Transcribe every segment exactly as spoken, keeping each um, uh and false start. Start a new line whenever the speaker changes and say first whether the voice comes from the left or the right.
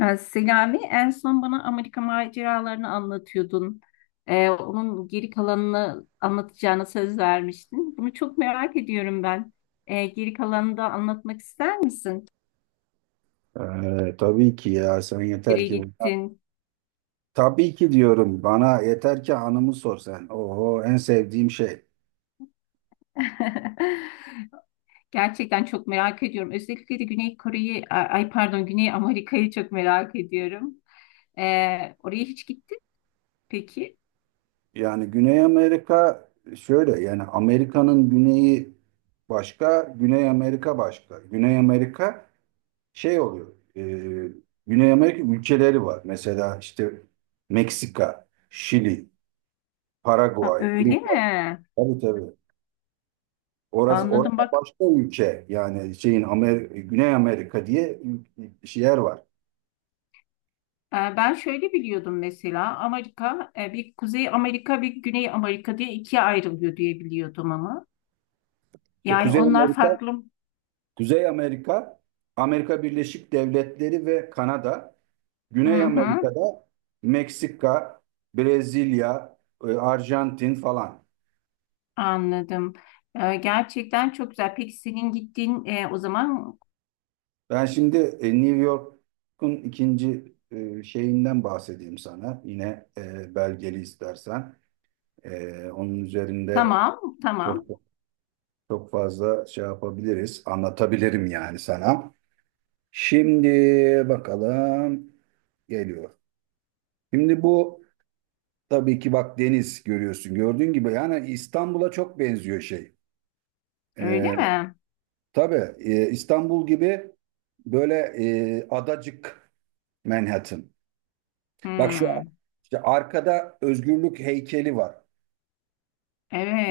left: Ee, Selami, en son bana Amerika maceralarını anlatıyordun. Ee, onun geri kalanını anlatacağına söz vermiştin. Bunu çok merak ediyorum ben. Ee, geri kalanını da anlatmak ister misin?
right: Ee, tabii ki ya sen yeter
left: Nereye
right: ki
left: gittin?
right: tabii ki diyorum bana yeter ki anımı sor sen. Oho en sevdiğim şey.
left: Gerçekten çok merak ediyorum. Özellikle de Güney Kore'yi, ay pardon Güney Amerika'yı çok merak ediyorum. Ee, oraya hiç gittin mi peki?
right: Yani Güney Amerika şöyle yani Amerika'nın güneyi başka, Güney Amerika başka. Güney Amerika şey oluyor. e, Güney Amerika ülkeleri var. Mesela işte Meksika, Şili,
left: Ha,
right: Paraguay,
left: öyle
right: Uruguay.
left: mi?
right: Tabii tabii. Orası, orası
left: Anladım bak.
right: başka ülke yani şeyin Amer Güney Amerika diye ül- yer var.
left: Ee, Ben şöyle biliyordum mesela Amerika e, bir Kuzey Amerika bir Güney Amerika diye ikiye ayrılıyor diye biliyordum ama.
right: İşte
left: Yani
right: Kuzey
left: onlar
right: Amerika,
left: farklı.
right: Kuzey Amerika, Amerika Birleşik Devletleri ve Kanada,
left: Hı
right: Güney
left: hı,
right: Amerika'da Meksika, Brezilya, e, Arjantin falan.
left: anladım. Ee, Gerçekten çok güzel. Peki senin gittiğin e, o zaman
right: Ben şimdi e, New York'un ikinci e, şeyinden bahsedeyim sana. Yine e, belgeli istersen. E, Onun üzerinde
left: tamam
right: çok
left: tamam
right: çok fazla şey yapabiliriz, anlatabilirim yani sana. Şimdi bakalım geliyor. Şimdi bu tabii ki, bak, deniz görüyorsun. Gördüğün gibi yani İstanbul'a çok benziyor şey.
left: öyle
right: Ee,
left: mi?
right: tabii e, İstanbul gibi böyle e, adacık Manhattan. Bak şu
left: Hmm,
right: işte arkada özgürlük heykeli var.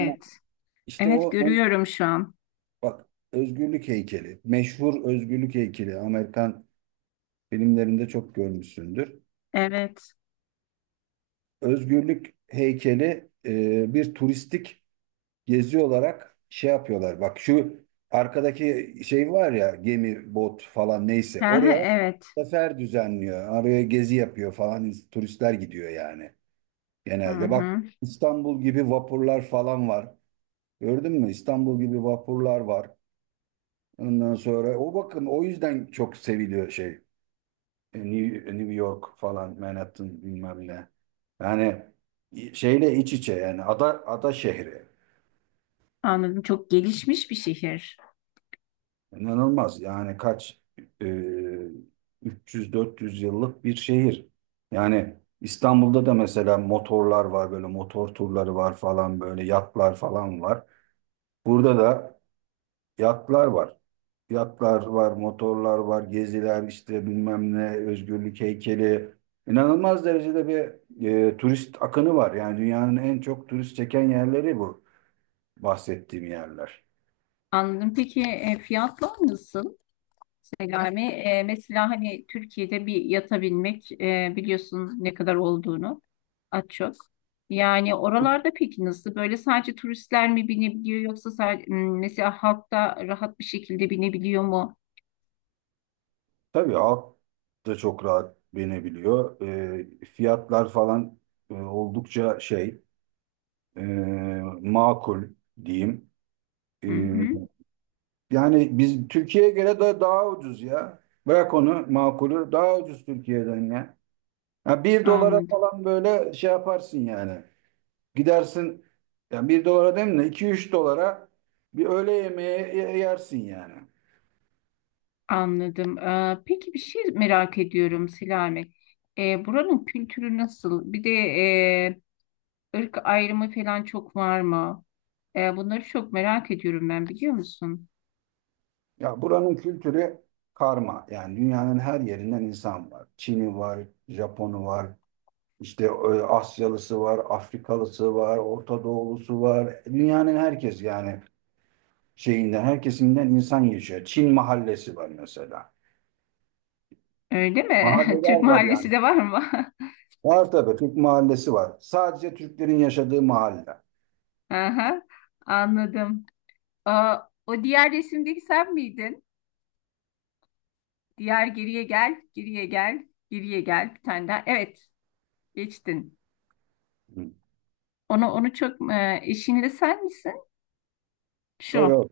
right: Ama İşte
left: Evet
right: o o-
left: görüyorum şu an.
right: bak özgürlük heykeli. Meşhur özgürlük heykeli. Amerikan filmlerinde çok görmüşsündür.
left: Evet.
right: Özgürlük heykeli e, bir turistik gezi olarak şey yapıyorlar. Bak şu arkadaki şey var ya gemi, bot falan
left: Hı
right: neyse
left: hı,
right: oraya
left: evet.
right: sefer düzenliyor. Oraya gezi yapıyor falan turistler gidiyor yani
left: Hı
right: genelde. Bak
left: hı,
right: İstanbul gibi vapurlar falan var. Gördün mü? İstanbul gibi vapurlar var. Ondan sonra o bakın o yüzden çok seviliyor şey. e, New, New York falan Manhattan bilmem ne. Yani şeyle iç içe yani ada ada şehri.
left: anladım. Çok gelişmiş bir şehir.
right: İnanılmaz. Yani kaç e, üç yüz dört yüz yıllık bir şehir. Yani İstanbul'da da mesela motorlar var böyle motor turları var falan böyle yatlar falan var. Burada da yatlar var. Yatlar var, motorlar var, geziler işte bilmem ne, özgürlük heykeli. İnanılmaz derecede bir e, turist akını var. Yani dünyanın en çok turist çeken yerleri bu bahsettiğim yerler.
left: Anladım. Peki e, fiyatlar nasıl? Yani e, mesela hani Türkiye'de bir yatabilmek e, biliyorsun ne kadar olduğunu az çok. Yani oralarda peki nasıl? Böyle sadece turistler mi binebiliyor yoksa sadece, mesela halk da rahat bir şekilde binebiliyor mu?
right: Tabii alt da çok rahat binebiliyor. Ee, fiyatlar falan e, oldukça şey e, makul diyeyim.
left: Hı
right: Ee,
left: hı,
right: yani biz Türkiye'ye göre de daha ucuz ya. Bırak onu makulü daha ucuz Türkiye'den ya. Ha, bir dolara
left: anladım.
right: falan böyle şey yaparsın yani. Gidersin yani bir dolara değil mi? iki üç dolara bir öğle yemeği ye- yersin yani.
left: Anladım. Ee, peki bir şey merak ediyorum Selami. Ee, buranın kültürü nasıl? Bir de e, ırk ayrımı falan çok var mı? Ee, bunları çok merak ediyorum ben biliyor musun?
right: Ya buranın kültürü karma. Yani dünyanın her yerinden insan var. Çin'i var, Japon'u var, işte e, Asyalısı var, Afrikalısı var, Orta Doğulusu var. Dünyanın herkes yani şeyinden, herkesinden insan yaşıyor. Çin mahallesi var mesela.
left: Öyle mi? Türk
right: Mahalleler var
left: mahallesi
right: yani.
left: de var mı?
right: Var tabii Türk mahallesi var. Sadece Türklerin yaşadığı mahalle.
left: Aha, anladım. Aa, o diğer resimdeki sen miydin? Diğer geriye gel, geriye gel, geriye gel bir tane daha. Evet, geçtin.
right: Hı.
left: Onu onu çok e, eşinle sen misin?
right: Yok
left: Şu.
right: yok.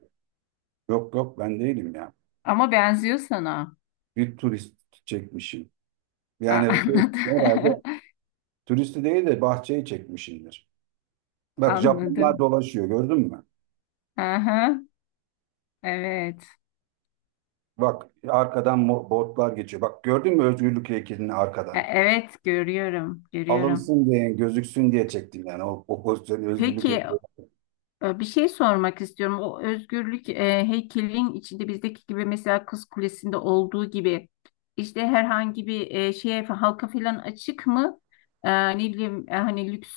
right: Yok yok ben değilim ya.
left: Ama benziyor sana.
right: Bir turist çekmişim.
left: Ha,
right: Yani şey, herhalde
left: anladım.
right: turisti değil de bahçeyi çekmişimdir. Bak Japonlar
left: Anladım.
right: dolaşıyor gördün mü?
left: Aha, evet.
right: Bak arkadan mo- botlar geçiyor. Bak gördün mü özgürlük heykelini
left: E,
right: arkadan?
left: evet görüyorum, görüyorum.
right: Alınsın diye gözüksün diye çektim yani o, o pozisyonu özgürlük
left: Peki
right: heykeli.
left: Ee, bir şey sormak istiyorum. O özgürlük e, heykelin içinde bizdeki gibi mesela Kız Kulesi'nde olduğu gibi işte herhangi bir e, şeye halka falan açık mı? Ee, ne bileyim e, hani lüks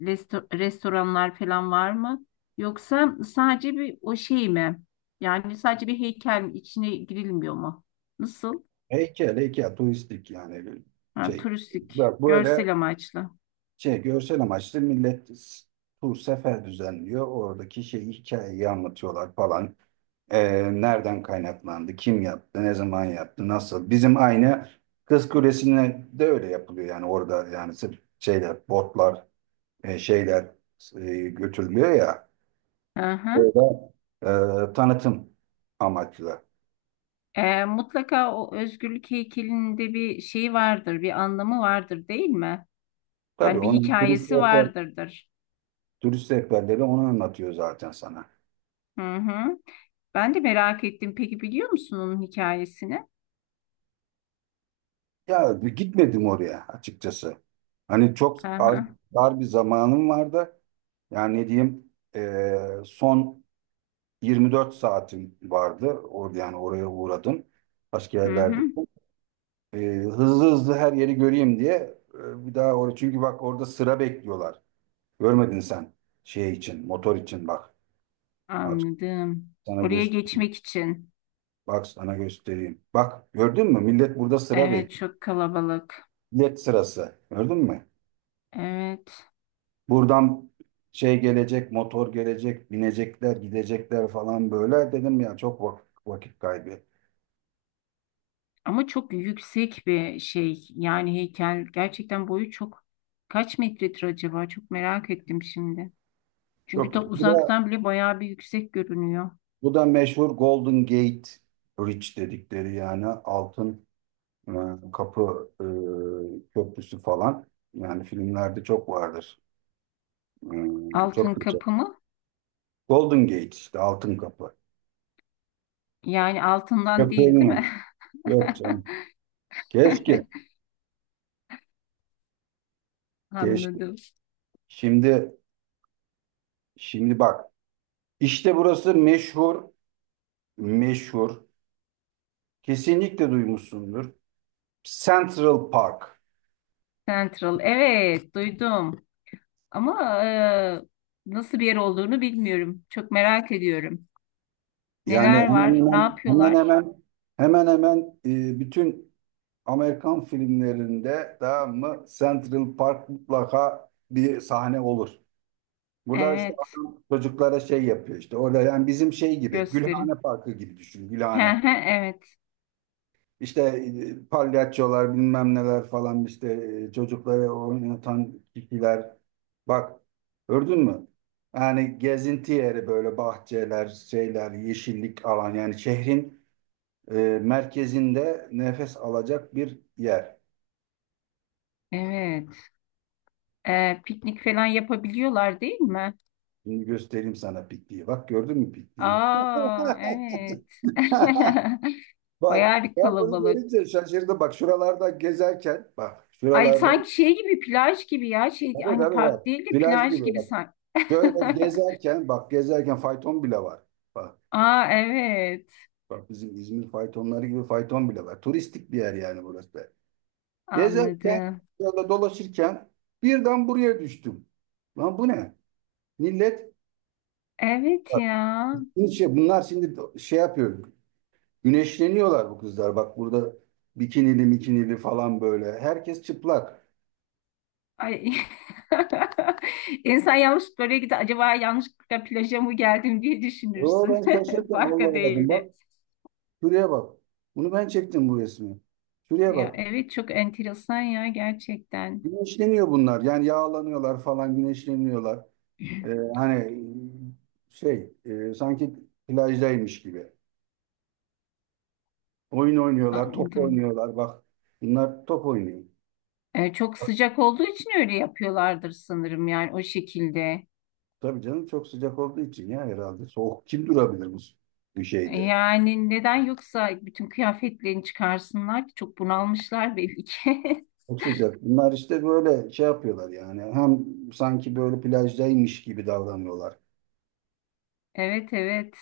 left: resto- restoranlar falan var mı? Yoksa sadece bir o şey mi? Yani sadece bir heykel içine girilmiyor mu? Nasıl?
right: Heykel heykel turistik yani
left: Ha,
right: şey.
left: turistik,
right: Bak böyle
left: görsel amaçlı.
right: şey görsel amaçlı millet s- tur sefer düzenliyor. Oradaki şey hikayeyi anlatıyorlar falan. Ee, nereden kaynaklandı? Kim yaptı? Ne zaman yaptı? Nasıl? Bizim aynı Kız Kulesi'ne de öyle yapılıyor yani orada yani sırf şeyler botlar e, şeyler e, götürülüyor ya.
left: Aha.
right: Orada e, tanıtım amaçlı.
left: Ee, mutlaka o özgürlük heykelinde bir şey vardır, bir anlamı vardır değil mi?
right: Tabii
left: Yani bir
right: onun turist
left: hikayesi
right: rehber,
left: vardırdır.
right: turist rehberleri onu anlatıyor zaten sana.
left: Hı hı. Ben de merak ettim. Peki biliyor musun onun hikayesini?
right: Ya bir gitmedim oraya açıkçası. Hani çok az
left: Aha.
right: dar bir zamanım vardı. Yani ne diyeyim e, son yirmi dört saatim vardı. Orada yani oraya uğradım. Başka
left: Hı
right: yerlerde.
left: hı.
right: E, hızlı hızlı her yeri göreyim diye e, bir daha oraya çünkü bak orada sıra bekliyorlar. Görmedin sen şey için, motor için bak. Bak
left: Anladım.
right: sana
left: Oraya
right: göstereyim.
left: geçmek için.
right: Bak sana göstereyim. Bak gördün mü? Millet burada sıra
left: Evet,
right: bekliyor.
left: çok kalabalık.
right: Millet sırası. Gördün mü?
left: Evet.
right: Buradan şey gelecek, motor gelecek, binecekler, gidecekler falan böyle. Dedim ya çok vak- vakit kaybı.
left: Ama çok yüksek bir şey. Yani heykel gerçekten boyu çok kaç metredir acaba? Çok merak ettim şimdi. Çünkü
right: Çok iyi.
left: da
right: bu da,
left: uzaktan bile bayağı bir yüksek görünüyor.
right: bu da meşhur Golden Gate Bridge dedikleri yani altın e, kapı e, köprüsü falan. Yani filmlerde çok vardır. E,
left: Altın
right: çok geçer.
left: kapı mı?
right: Golden Gate işte altın kapı.
left: Yani altından
right: Yok
left: değil, değil mi?
right: görmedim. Yok canım. Keşke. Keşke.
left: Anladım.
right: Şimdi şimdi bak. İşte burası meşhur meşhur. Kesinlikle duymuşsundur. Central Park.
left: Central. Evet, duydum. Ama e, nasıl bir yer olduğunu bilmiyorum. Çok merak ediyorum.
right: Yani
left: Neler
right: hemen
left: var? Ne
right: hemen
left: yapıyorlar?
right: hemen hemen hemen e, bütün Amerikan filmlerinde tamam mı Central Park mutlaka bir sahne olur. Burada işte
left: Evet,
right: adam çocuklara şey yapıyor işte orada yani bizim şey gibi Gülhane
left: gösterin.
right: Parkı gibi düşün Gülhane.
left: Evet,
right: İşte e, palyaçolar bilmem neler falan işte e, çocukları oynatan kişiler. Bak gördün mü? Yani gezinti yeri böyle bahçeler, şeyler, yeşillik alan yani şehrin e, merkezinde nefes alacak bir yer.
left: evet. E, piknik falan yapabiliyorlar değil mi?
right: Şimdi göstereyim sana pikniği. Bak gördün mü pikniği?
left: Aa, evet.
right: Bak
left: Bayağı bir
right: ben bunu
left: kalabalık.
right: görünce şaşırdım. Bak şuralarda gezerken bak
left: Ay
right: şuralardan
left: sanki şey gibi plaj gibi ya şey
right: tabii
left: hani
right: tabii
left: park
right: bak
left: değil de
right: plaj
left: plaj
right: gibi
left: gibi
right: bak.
left: sanki.
right: Şöyle gezerken bak gezerken fayton bile var. Bak,
left: Aa evet
right: bak bizim İzmir faytonları gibi fayton bile var. Turistik bir yer yani burası da. Gezerken
left: anladım.
right: şöyle dolaşırken birden buraya düştüm. Lan bu ne? Millet
left: Evet
right: bak,
left: ya.
right: şimdi şey, bunlar şimdi şey yapıyor. Güneşleniyorlar bu kızlar. Bak burada bikinili mikinili falan böyle. Herkes çıplak.
left: Ay. İnsan yanlış böreğe gider. Acaba yanlışlıkla plaja mı geldim diye
right: Yo ben
left: düşünürsün.
right: şaşırdım. Allah
left: Farka
right: Allah dedim.
left: değildi.
right: Bak şuraya bak. Bunu ben çektim bu resmi. Şuraya
left: Ya,
right: bak.
left: evet çok enteresan ya gerçekten.
right: Güneşleniyor bunlar. Yani yağlanıyorlar falan güneşleniyorlar. Ee, hani şey e, sanki plajdaymış gibi. Oyun oynuyorlar, top
left: Anladım.
right: oynuyorlar. Bak bunlar top oynuyor.
left: E, çok sıcak olduğu için öyle yapıyorlardır sanırım yani o şekilde.
right: Tabii canım çok sıcak olduğu için ya herhalde. Soğuk kim durabilir bu, bu
left: E,
right: şeyde?
left: Yani neden yoksa bütün kıyafetlerini çıkarsınlar ki çok bunalmışlar belli ki.
right: Çok sıcak. Bunlar işte böyle şey yapıyorlar yani. Hem sanki böyle plajdaymış gibi davranıyorlar.
left: Evet evet.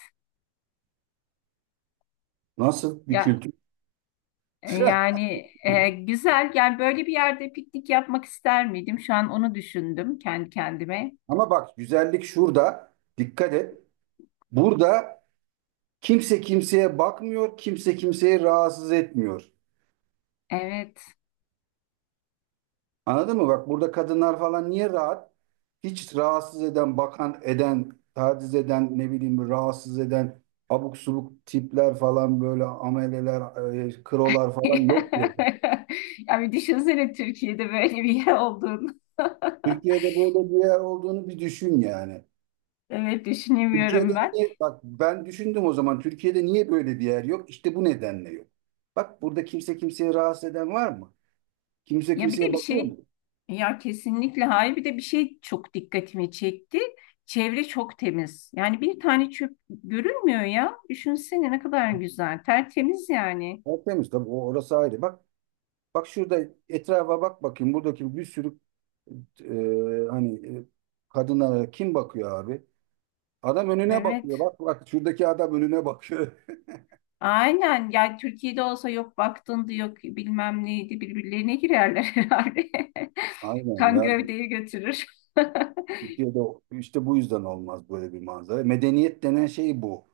right: Nasıl bir
left: Ya
right: kültür?
left: E, Yani e, güzel. Yani böyle bir yerde piknik yapmak ister miydim? Şu an onu düşündüm kendi kendime.
right: Ama bak güzellik şurada. Dikkat et. Burada kimse kimseye bakmıyor, kimse kimseyi rahatsız etmiyor.
left: Evet.
right: Anladın mı? Bak burada kadınlar falan niye rahat? Hiç rahatsız eden, bakan eden, taciz eden, ne bileyim rahatsız eden abuk subuk tipler falan böyle ameleler, e, krolar falan yok diye.
left: Yani düşünsene Türkiye'de böyle bir yer olduğunu.
right: Türkiye'de böyle bir yer olduğunu bir düşün yani.
left: Evet
right: Türkiye'de
left: düşünemiyorum ben.
right: niye, bak ben düşündüm o zaman Türkiye'de niye böyle bir yer yok? İşte bu nedenle yok. Bak burada kimse kimseye rahatsız eden var mı? Kimse
left: Ya bir de
right: kimseye
left: bir
right: bakıyor mu?
left: şey ya kesinlikle hayır bir de bir şey çok dikkatimi çekti. Çevre çok temiz. Yani bir tane çöp görünmüyor ya. Düşünsene ne kadar güzel. Tertemiz yani.
right: Tertemiz tabii o- orası ayrı. Bak Bak şurada etrafa bak bakayım. Buradaki bir sürü e, hani e, kadınlara kim bakıyor abi? Adam önüne bakıyor.
left: Evet.
right: Bak bak şuradaki adam önüne bakıyor.
left: Aynen. Ya Türkiye'de olsa yok baktındı yok bilmem neydi birbirlerine girerler herhalde.
right: Aynen
left: Kan
right: ya.
left: gövdeyi götürür.
right: Türkiye'de işte bu yüzden olmaz böyle bir manzara. Medeniyet denen şey bu.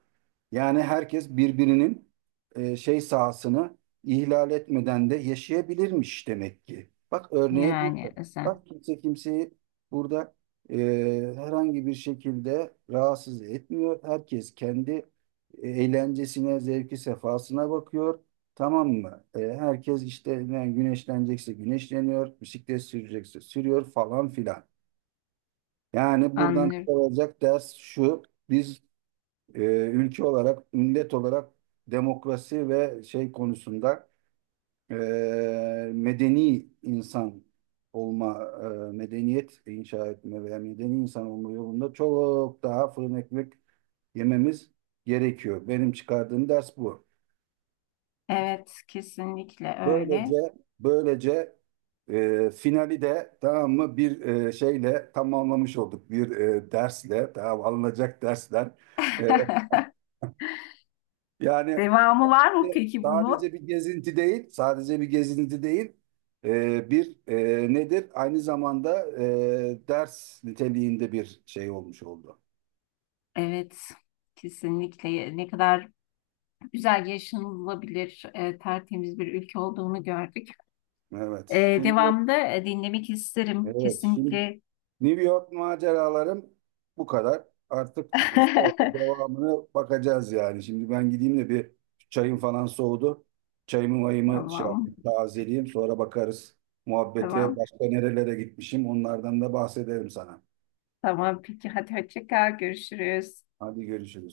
right: Yani herkes birbirinin e, şey sahasını ihlal etmeden de yaşayabilirmiş demek ki. Bak örneğe burada.
left: Yani sen
right: Bak kimse kimseyi burada e, herhangi bir şekilde rahatsız etmiyor. Herkes kendi eğlencesine, zevki, sefasına bakıyor. Tamam mı? E, herkes işte yani güneşlenecekse güneşleniyor, bisiklet sürecekse sürüyor falan filan. Yani buradan
left: anlıyorum.
right: çıkarılacak ders şu. Biz e, ülke olarak, millet olarak demokrasi ve şey konusunda e, medeni insan olma, e, medeniyet inşa etme veya medeni insan olma yolunda çok daha fırın ekmek yememiz gerekiyor. Benim çıkardığım ders bu.
left: Evet kesinlikle
right: Böylece
left: öyle.
right: böylece e, finali de tamam mı bir e, şeyle tamamlamış olduk. Bir e, dersle tamam alınacak dersler. e, Yani
left: Devamı var mı peki bunun?
right: sadece bir gezinti değil, sadece bir gezinti değil, e, bir e, nedir? Aynı zamanda e, ders niteliğinde bir şey olmuş oldu.
left: Evet, kesinlikle Ya, ne kadar güzel yaşanılabilir, e, tertemiz bir ülke olduğunu gördük.
right: Evet,
left: E,
right: şimdi
left: devamında e, dinlemek isterim
right: evet, şimdi
left: kesinlikle.
right: New York maceralarım bu kadar. Artık e, sonra devamını bakacağız yani. Şimdi ben gideyim de bir çayım falan soğudu. Çayımı mayımı şey
left: Tamam,
right: yapayım, tazeleyeyim. Sonra bakarız muhabbete
left: tamam,
right: başka nerelere gitmişim. Onlardan da bahsederim sana.
left: tamam. Peki hadi hoşça kal, görüşürüz.
right: Hadi görüşürüz.